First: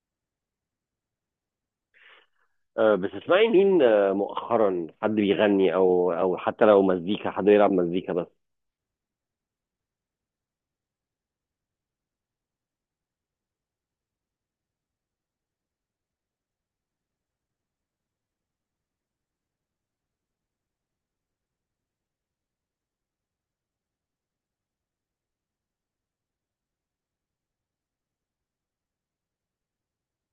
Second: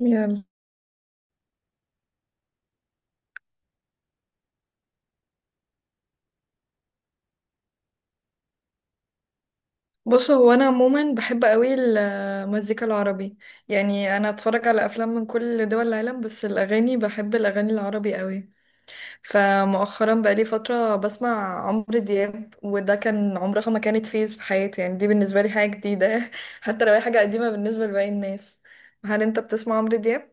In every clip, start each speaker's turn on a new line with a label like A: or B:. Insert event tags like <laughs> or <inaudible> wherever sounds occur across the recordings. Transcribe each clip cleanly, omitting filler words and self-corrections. A: يلا.
B: بتسمعي مين؟ مؤخرا حد بيغني او حتى لو مزيكا حد يلعب مزيكا بس.
A: بص، هو انا عموما بحب قوي المزيكا العربي. يعني انا اتفرج على افلام من كل دول العالم، بس الاغاني بحب الاغاني العربي قوي. فمؤخرا بقالي فتره بسمع عمرو دياب، وده كان عمرها ما كانت فيز في حياتي، يعني دي بالنسبه لي حاجه جديده. <laughs> حتى لو هي حاجه قديمه بالنسبه لباقي الناس. هل انت بتسمع عمرو دياب؟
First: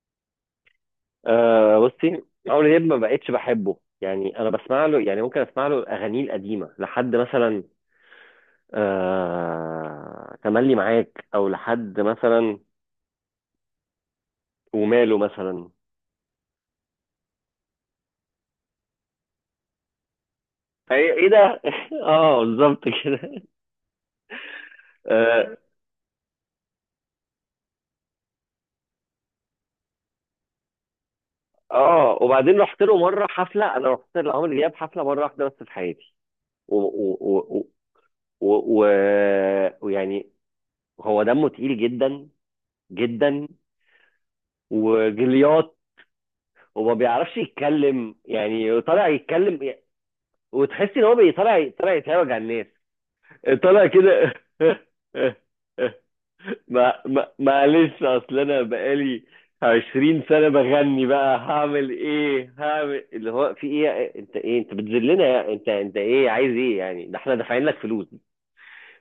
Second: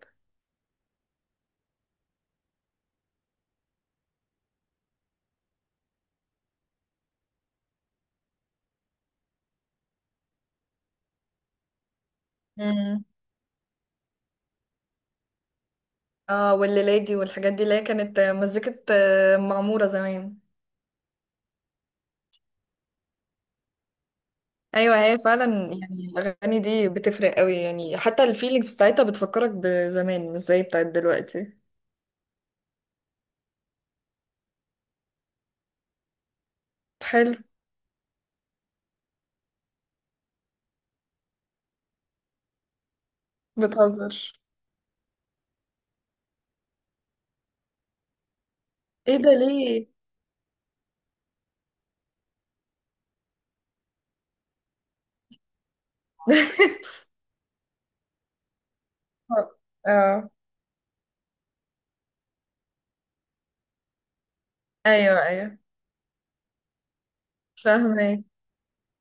B: بصي، عمرو دياب ما بقتش بحبه، يعني انا بسمع له، يعني ممكن اسمع له اغانيه القديمه لحد مثلا تملي معاك او لحد مثلا
A: امم.
B: وماله مثلا.
A: اه، والليلادي والحاجات دي اللي هي كانت مزيكه معموره زمان.
B: ايه إيه ده <laughs> اه بالظبط كده.
A: ايوه، هي
B: اه،
A: فعلا. يعني الاغاني دي بتفرق قوي، يعني حتى الفيلينجز بتاعتها بتفكرك بزمان مش زي بتاعت دلوقتي.
B: وبعدين رحت له مره حفله، انا رحت لعمرو دياب حفله مره واحده بس في حياتي. و- و-
A: حلو.
B: و- و- و- ويعني هو دمه تقيل جدا، جدا
A: بتهزر.
B: وجليات، وما بيعرفش يتكلم، يعني طالع
A: ايه ده
B: يتكلم،
A: ليه؟
B: وتحس ان هو طالع يتهاوج على الناس، طالع كده <laughs> ما
A: <laughs>
B: ما معلش، اصل انا بقالي 20
A: اه.
B: سنة بغني، بقى هعمل ايه؟ هعمل اللي هو في ايه؟ انت ايه؟ انت
A: ايوه،
B: بتذلنا؟ يا-
A: ايوه.
B: انت، انت ايه؟ عايز ايه يعني؟ ده احنا دافعين لك فلوس،
A: فاهمه.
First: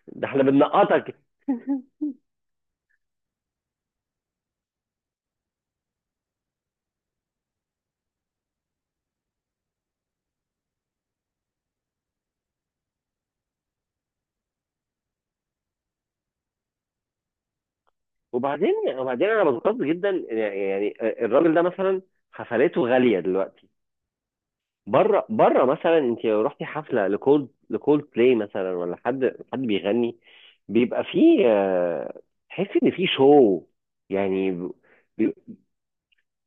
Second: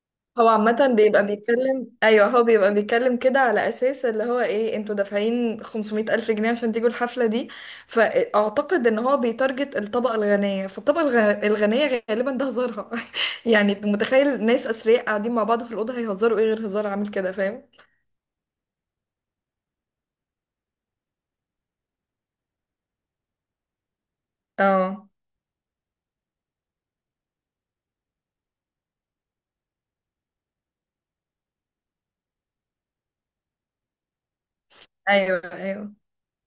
B: ده احنا
A: هو عامة
B: بننقطك
A: بيبقى بيتكلم،
B: <laughs>
A: أيوه، هو بيبقى بيتكلم كده على أساس اللي هو إيه، انتوا دافعين 500 ألف جنيه عشان تيجوا الحفلة دي. فأعتقد إن هو بيتارجت الطبقة الغنية، فالطبقة الغنية غالبا ده هزارها. <laughs> يعني متخيل ناس أثرياء قاعدين مع بعض في الأوضة هيهزروا إيه غير هزار عامل كده، فاهم؟
B: وبعدين انا بتقصد جدا، يعني الراجل ده مثلا حفلاته غاليه دلوقتي.
A: اه.
B: بره بره مثلا انت لو رحتي حفله لكولد بلاي مثلا، ولا حد بيغني، بيبقى فيه تحسي ان فيه شو يعني،
A: أيوه، أيوه.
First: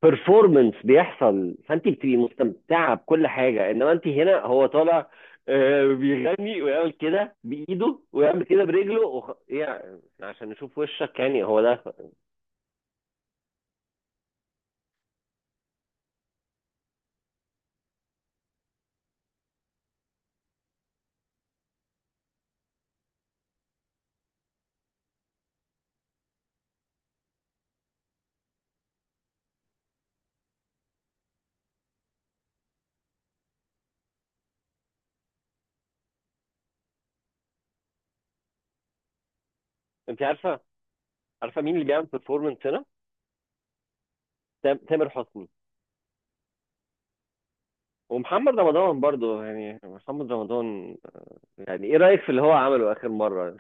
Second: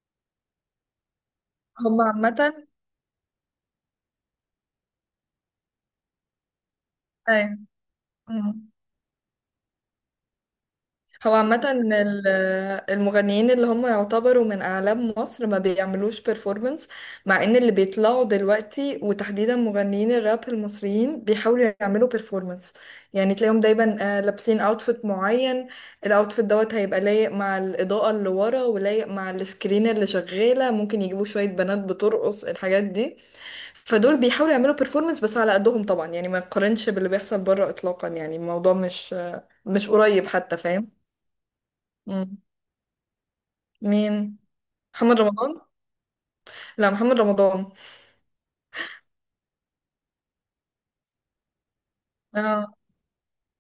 B: بيرفورمانس بيحصل، فانت
A: هما
B: بتبقي
A: عامة.
B: مستمتعه بكل حاجه. انما انت هنا هو طالع بيغني ويعمل كده بايده ويعمل
A: أيوه.
B: كده برجله يعني عشان نشوف وشك،
A: هو
B: يعني هو
A: عامة
B: ده.
A: المغنيين اللي هم يعتبروا من أعلام مصر ما بيعملوش performance. مع إن اللي بيطلعوا دلوقتي، وتحديدا مغنيين الراب المصريين، بيحاولوا يعملوا performance. يعني تلاقيهم دايما لابسين outfit معين. الاوتفيت دوت هيبقى لايق مع الإضاءة اللي ورا ولايق مع السكرين اللي شغالة، ممكن يجيبوا شوية بنات بترقص الحاجات دي. فدول بيحاولوا يعملوا performance بس على قدهم طبعا، يعني ما يقارنش باللي بيحصل بره إطلاقا، يعني الموضوع مش مش
B: انت
A: قريب حتى،
B: عارفه
A: فاهم.
B: عارفه مين اللي بيعمل بيرفورمانس هنا؟
A: مين؟
B: تامر
A: محمد
B: حسني
A: رمضان. لا محمد رمضان.
B: ومحمد رمضان برضو، يعني محمد رمضان يعني ايه رايك في اللي هو
A: اه.
B: عمله اخر مره؟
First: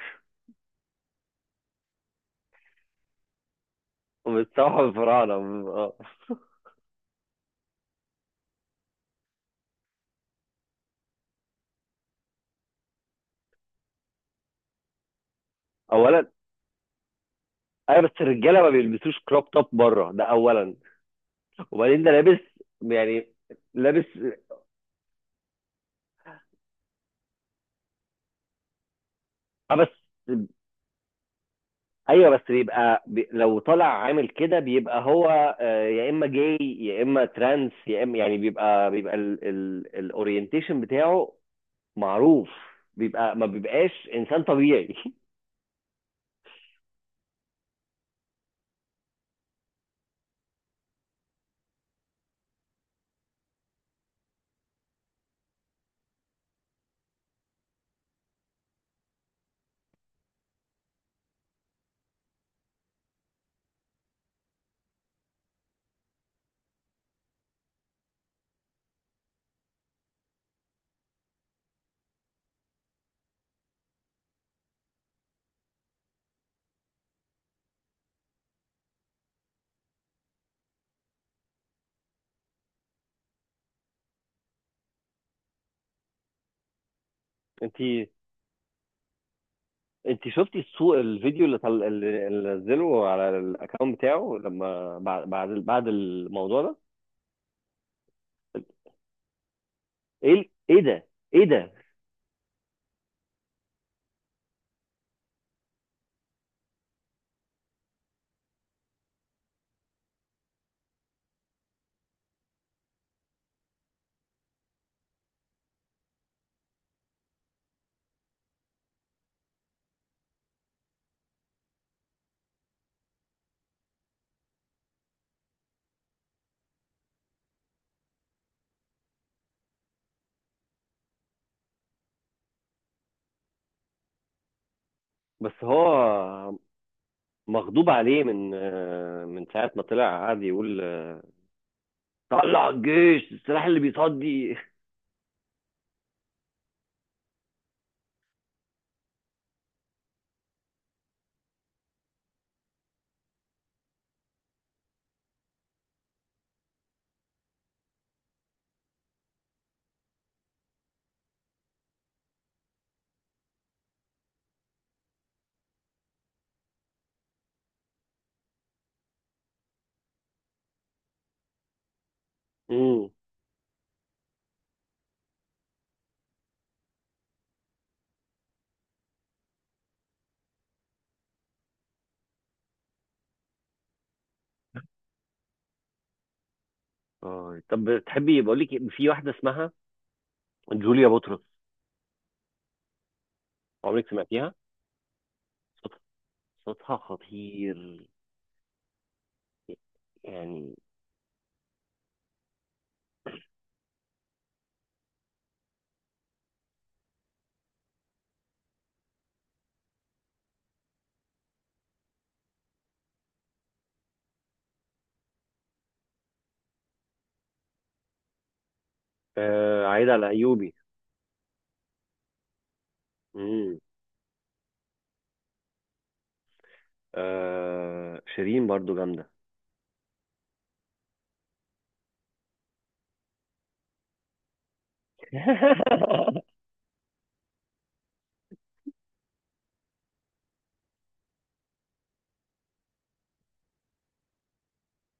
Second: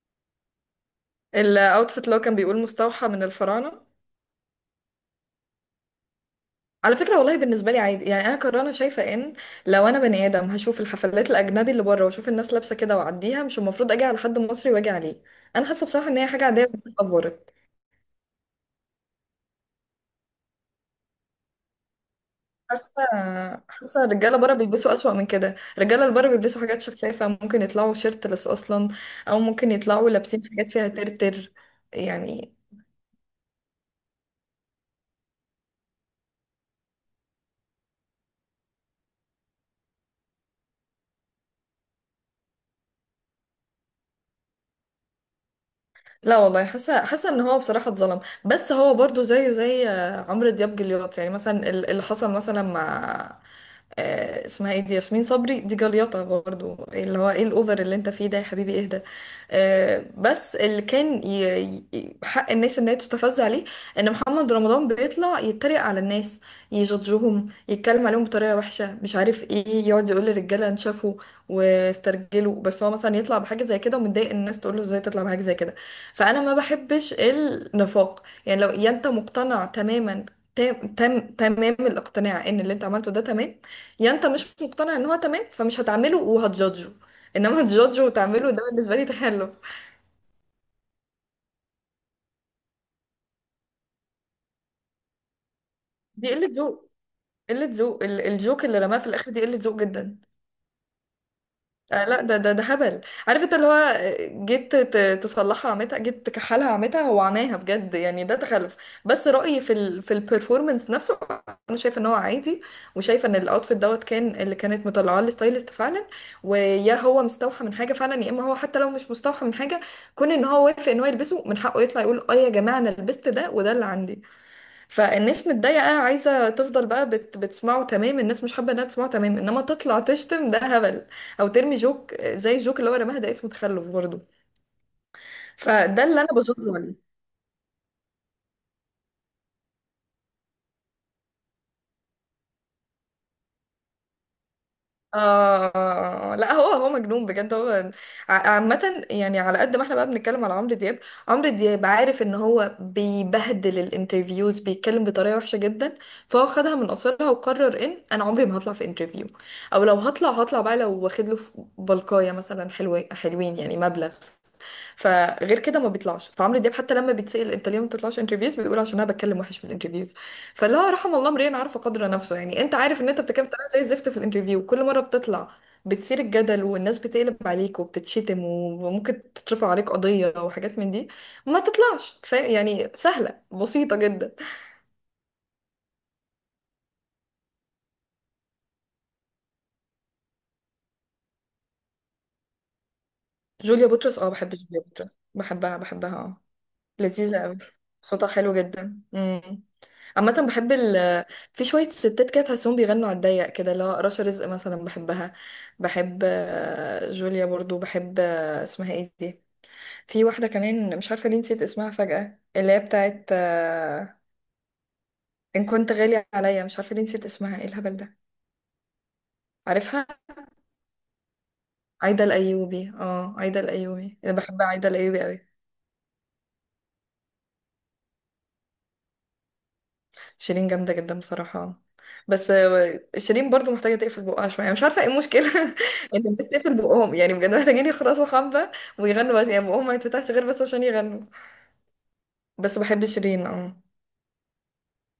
A: الاوتفيت اللي هو كان بيقول مستوحى من الفراعنه.
B: <laughs> بتصبح الفراعنه. آه.
A: على فكره، والله بالنسبه لي عادي، يعني انا كرانه شايفه ان لو انا بني ادم هشوف الحفلات الاجنبي اللي بره واشوف الناس لابسه كده واعديها، مش المفروض اجي على حد مصري واجي عليه. انا حاسه بصراحه ان
B: اولا
A: هي حاجه عاديه اتطورت.
B: ايوه، بس الرجاله ما بيلبسوش كروب توب بره، ده اولا. وبعدين ده لابس
A: حاسه.
B: يعني،
A: حاسه
B: لابس
A: الرجاله بره بيلبسوا اسوأ من كده، الرجاله اللي بره بيلبسوا حاجات شفافه، ممكن يطلعوا شيرتلس اصلا، او ممكن
B: اه، بس
A: يطلعوا لابسين حاجات فيها ترتر.
B: ايوه بس
A: يعني.
B: بيبقى بي... لو طالع عامل كده بيبقى هو يا اما جاي يا اما ترانس يا اما يعني، بيبقى الاورينتيشن بتاعه معروف، بيبقى ما بيبقاش انسان طبيعي <laughs>
A: لا والله، حاسه ان هو بصراحه اتظلم. بس هو برضو زيه زي عمرو دياب، جليات. يعني مثلا اللي حصل مثلا مع اسمها ايه دي، ياسمين صبري، دي جليطه برضو، اللي هو ايه الاوفر اللي انت فيه ده يا حبيبي اهدى. بس اللي كان حق الناس ان هي تستفز عليه، ان محمد رمضان بيطلع يتريق على الناس، يجادجهم، يتكلم عليهم بطريقه وحشه، مش عارف ايه، يقعد يقول للرجاله انشفوا واسترجلوا. بس هو مثلا يطلع بحاجه زي كده ومتضايق إن الناس تقول له ازاي تطلع بحاجه زي كده. فانا ما بحبش النفاق، يعني لو يا انت مقتنع تماما، تام تام تمام الاقتناع ان اللي انت عملته ده تمام، يا انت مش مقتنع ان هو تمام فمش هتعمله وهتجادجه، انما
B: انت
A: هتجادجه وتعمله، ده بالنسبه لي تخلف.
B: انت شفتي الفيديو اللي اللي اللي نزله على الاكونت بتاعه لما بعد
A: دي قله
B: الموضوع ده؟
A: ذوق. قله ذوق، الجوك اللي رماه في الاخر دي قله ذوق جدا.
B: ايه ال- ايه ده ايه ده؟
A: آه لا، ده هبل. عارف انت اللي هو جيت تصلحها عمتها، جيت تكحلها عمتها، هو عماها بجد، يعني ده تخلف. بس رأيي في في البرفورمانس نفسه انا شايفه ان هو عادي، وشايفه ان الاوتفيت دوت كان اللي كانت مطلعاه الستايلست فعلا، ويا هو مستوحى من حاجه فعلا يا اما هو حتى لو مش مستوحى من حاجه، كون ان هو وافق ان هو يلبسه من حقه يطلع يقول اه يا جماعه انا لبست ده وده اللي عندي. فالناس متضايقة، عايزة تفضل بقى بتسمعه تمام، الناس مش حابة انها تسمعه تمام، انما تطلع تشتم، ده هبل. او ترمي جوك زي الجوك اللي هو رماها ده، اسمه تخلف برضه.
B: بس هو
A: فده اللي انا بزوره.
B: مغضوب عليه من من ساعة ما طلع قعد يقول طلع الجيش، السلاح اللي بيصدي
A: آه لا، هو مجنون بجد. هو عامة، يعني على قد ما احنا بقى بنتكلم على عمرو دياب، عمرو دياب عارف ان هو بيبهدل الانترفيوز، بيتكلم بطريقة وحشة جدا. فهو خدها من قصرها وقرر ان انا عمري ما هطلع في انترفيو، او لو هطلع هطلع بقى لو واخد له بلقاية مثلا حلوة، حلوين يعني مبلغ. فغير كده ما بيطلعش. فعمرو دياب حتى لما بيتسأل انت ليه ما بتطلعش انترفيوز بيقول عشان انا بتكلم وحش في الانترفيوز. فاللي هو رحم الله امرئ عرف قدر نفسه، يعني
B: <laughs>
A: انت عارف
B: امم،
A: ان انت بتتكلم بطريقه زي الزفت في الانترفيو، كل مره بتطلع بتثير الجدل والناس بتقلب عليك وبتتشتم، وممكن تترفع عليك قضيه وحاجات من دي، ما تطلعش، فاهم يعني. سهله بسيطه جدا.
B: اه طب تحبي بقول لك إيه، في واحدة اسمها جوليا بطرس،
A: جوليا
B: عمرك
A: بطرس. اه بحب
B: سمعتيها؟
A: جوليا بطرس، بحبها
B: صوت-
A: بحبها اه.
B: صوتها
A: لذيذة أوي.
B: خطير
A: صوتها حلو جدا. امم. عامة بحب
B: يعني.
A: في شوية ستات كده تحسهم بيغنوا على الضيق كده، اللي هو رشا رزق مثلا بحبها. بحب جوليا برضو، بحب اسمها ايه دي، في واحدة كمان مش عارفة ليه نسيت اسمها فجأة، اللي هي بتاعت إن كنت غالي عليا. مش عارفة ليه نسيت اسمها، ايه الهبل ده.
B: آه،
A: عارفها.
B: عايد على ايوبي.
A: عايدة الأيوبي، اه عايدة
B: امم.
A: الأيوبي، أنا بحب عايدة الأيوبي أوي.
B: آه، شيرين برضو جامده
A: شيرين جامدة جدا بصراحة. بس شيرين برضو محتاجة تقفل بقها شوية، مش عارفة ايه المشكلة. <laughs> ان الناس
B: <laughs>
A: تقفل بقهم، يعني بجد محتاجين يخلصوا حبة ويغنوا بس، يعني بقهم ما يتفتحش غير بس عشان يغنوا. بس بحب شيرين اه.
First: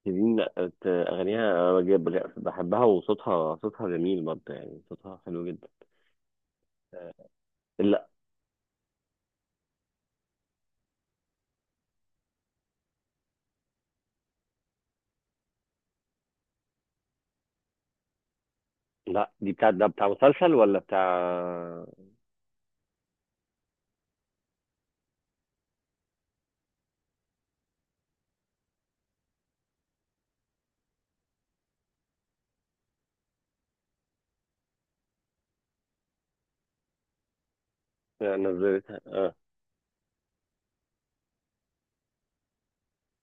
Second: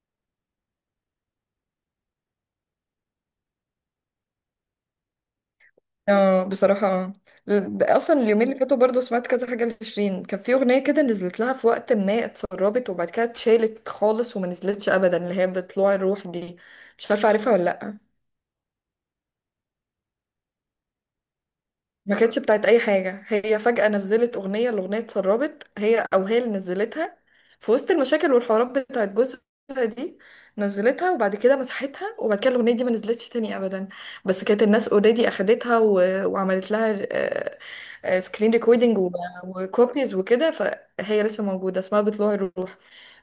B: شيرين لأ، اغانيها بحبها وصوتها، صوتها جميل برضه، يعني صوتها حلو جدا.
A: اه بصراحة اه.
B: آه، لا
A: اصلا اليومين اللي فاتوا برضو سمعت كذا حاجة لشيرين، كان في اغنية كده نزلت لها في وقت ما، اتسربت وبعد كده اتشالت خالص وما نزلتش ابدا، اللي هي بطلوع الروح دي. مش عارفة عارفها ولا لأ.
B: لا، دي بتاع ده، بتاع مسلسل ولا بتاع؟
A: ما كانتش بتاعت اي حاجه، هي فجاه نزلت الاغنيه اتسربت، هي او هي اللي نزلتها في وسط المشاكل والحوارات بتاعت جوزها دي. نزلتها وبعد كده مسحتها، وبعد كده الاغنيه دي ما نزلتش تاني ابدا. بس كانت الناس اوريدي اخدتها وعملت لها سكرين ريكوردنج
B: نزلتها، اه.
A: وكوبيز وكده، فهي لسه موجوده، اسمها بطلوع الروح.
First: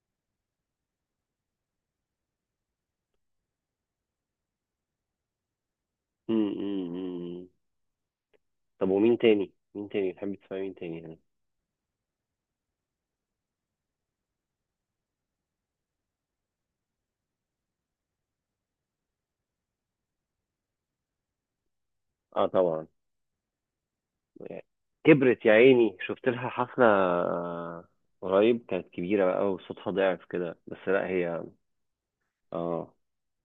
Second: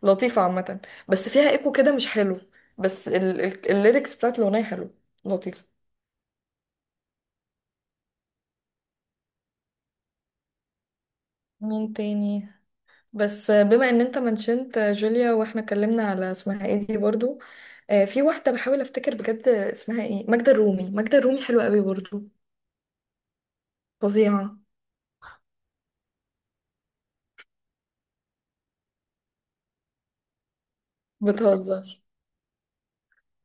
A: لطيفه عامه، بس فيها ايكو كده مش حلو. بس الليركس بتاعت الاغنيه حلو. لطيفه.
B: أمم، أمم، أمم. طب ومين تاني؟ مين تاني تحب تسمع؟ مين تاني يعني؟
A: مين تاني. بس بما ان انت منشنت جوليا، واحنا اتكلمنا على اسمها ايه دي برضو، في واحدة بحاول افتكر بجد اسمها ايه، ماجدة الرومي. ماجدة الرومي حلوة قوي برضو،
B: اه طبعا،
A: فظيعة.
B: يعني. كبرت يا عيني، شفت لها حفله قريب، كانت كبيره بقى وصوتها ضعف كده، بس لا هي
A: بتهزر.
B: اه.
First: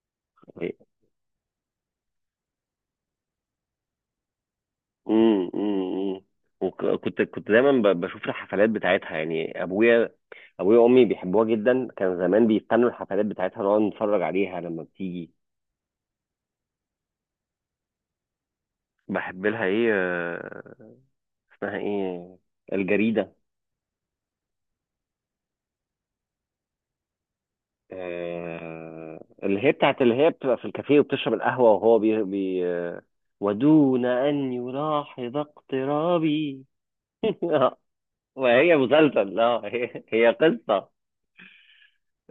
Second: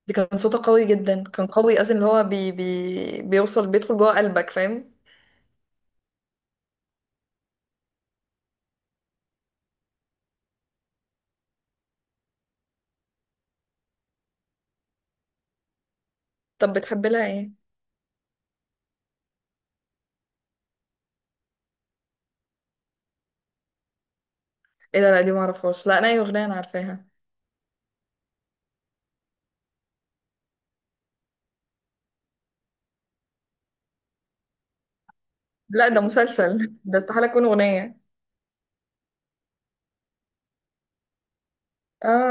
A: دي كان صوتها قوي جدا، كان قوي اصلا، اللي هو بي بي بيوصل بيدخل جوه قلبك، فاهم.
B: امم، امم. وكنت دايما بشوف الحفلات بتاعتها يعني. ابويا وامي بيحبوها جدا، كان زمان بيستنوا الحفلات بتاعتها، نقعد نتفرج عليها لما بتيجي.
A: طب بتحب لها ايه؟
B: بحب لها ايه اسمها ايه، الجريده.
A: ايه ده، لا دي معرفهاش، لا انا اي اغنية انا عارفاها.
B: اللي هي بتاعت اللي هي بتبقى في الكافيه وبتشرب القهوه وهو بي, بي آه، ودون ان يلاحظ
A: لا ده
B: اقترابي
A: مسلسل. <laughs> ده استحالة
B: <laughs>
A: تكون اغنية.
B: وهي مسلسل، لا هي هي قصه.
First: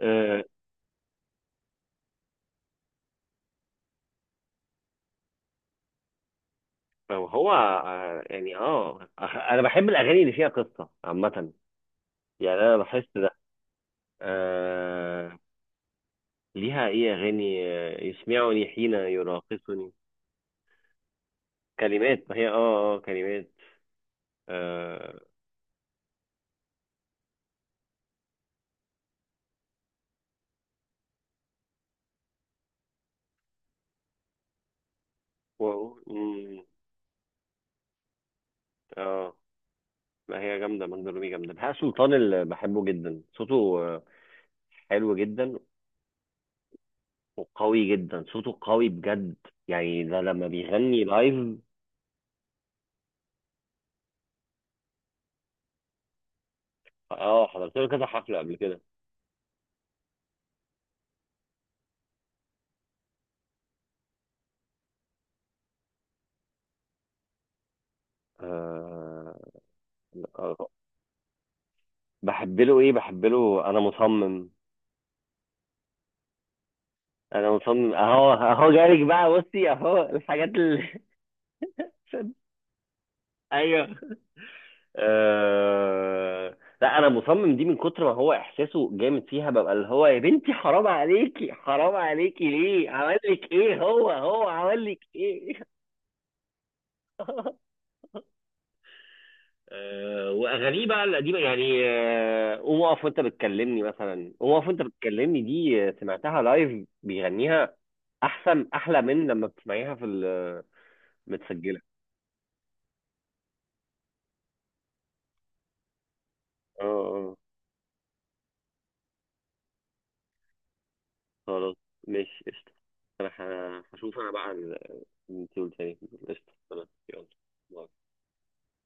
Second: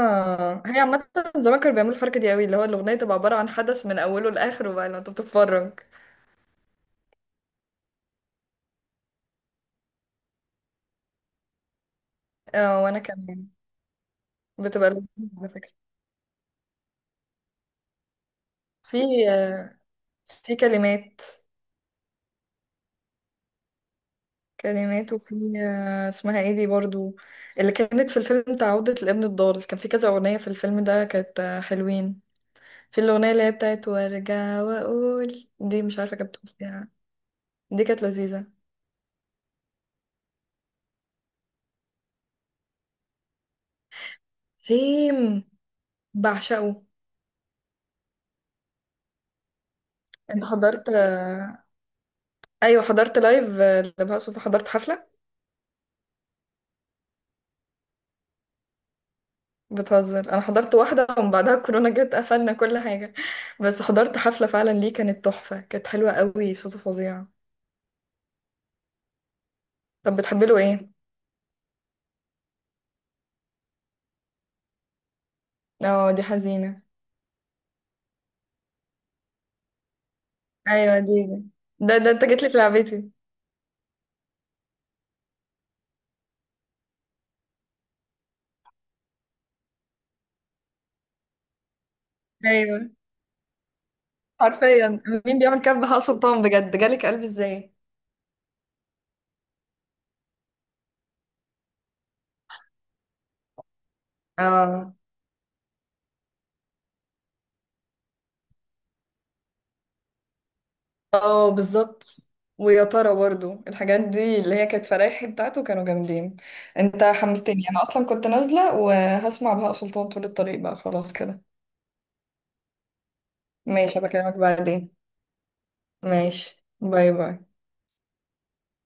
B: آه،
A: هي عامة زمان كانوا بيعملوا الحركة دي قوي، اللي هو الأغنية تبقى عبارة عن حدث من أوله لآخره، بقى لو أنت بتتفرج.
B: هو آه، يعني انا بحب الاغاني اللي فيها قصه عامه، يعني انا
A: اه، وأنا
B: بحس ده.
A: كمان، بتبقى لذيذة
B: آه،
A: على فكرة.
B: ليها ايه اغاني يسمعني حين
A: في آه،
B: يراقصني،
A: في كلمات،
B: كلمات، ما هي اه، كلمات
A: كلمات.
B: اه،
A: وفي اسمها ايه دي برضو، اللي كانت في الفيلم بتاع عودة الابن الضال، كان في كذا أغنية في الفيلم ده كانت حلوين. في الأغنية اللي هي بتاعت وارجع وأقول،
B: و...
A: دي مش عارفة كانت بتقول
B: مم،
A: فيها، دي كانت لذيذة.
B: اه ما هي جامده ماجدة الرومي، جامده. بهاء سلطان اللي بحبه جدا صوته آه، حلو
A: فيلم
B: جدا
A: بعشقه.
B: وقوي جدا، صوته قوي بجد، يعني ده
A: انت
B: لما
A: حضرت
B: بيغني لايف.
A: آه، ايوه حضرت لايف لبهاء سلطان، حضرت حفلة.
B: اه حضرت له كذا حفله قبل كده.
A: بتهزر. انا حضرت واحده ومن بعدها الكورونا جت قفلنا كل حاجه. بس حضرت حفله فعلا ليه، كانت تحفه، كانت حلوه قوي، صوته فظيع. طب بتحبي له
B: آه،
A: ايه؟
B: بحب له ايه؟ بحب له انا مصمم،
A: اه دي حزينه.
B: انا مصمم اهو، اهو جالك بقى، بصي اهو الحاجات
A: ايوه
B: اللي
A: دي دي. ده انت جيت
B: <laughs>
A: لي في لعبتي.
B: ايوه، أه... لا انا مصمم دي، من كتر ما هو احساسه جامد فيها، ببقى اللي هو يا بنتي حرام عليكي، حرام عليكي،
A: ايوه.
B: ليه عمل لك ايه؟ هو عمل لك
A: حرفيا. مين بيعمل
B: ايه؟
A: كده بهاء سلطان، بجد جالك قلب ازاي.
B: <laughs> واغانيه بقى القديمه يعني، قوم اقف وانت بتكلمني مثلا، قوم اقف وانت
A: اه
B: بتكلمني دي، سمعتها لايف بيغنيها، احسن، احلى من لما بتسمعيها في
A: اه
B: متسجله.
A: بالظبط. ويا ترى برضو الحاجات دي اللي هي كانت فرايحي بتاعته كانوا جامدين.
B: اه
A: انت
B: اه
A: حمستني، انا اصلا كنت نازله وهسمع بهاء سلطان طول الطريق بقى خلاص كده.
B: خلاص، ماشي قشطه. انا
A: ماشي
B: هشوف انا
A: بكلمك
B: بقى ال-.
A: بعدين.
B: انت قلت ايه؟
A: ماشي
B: قشطه خلاص،
A: باي
B: يلا،
A: باي.
B: باي.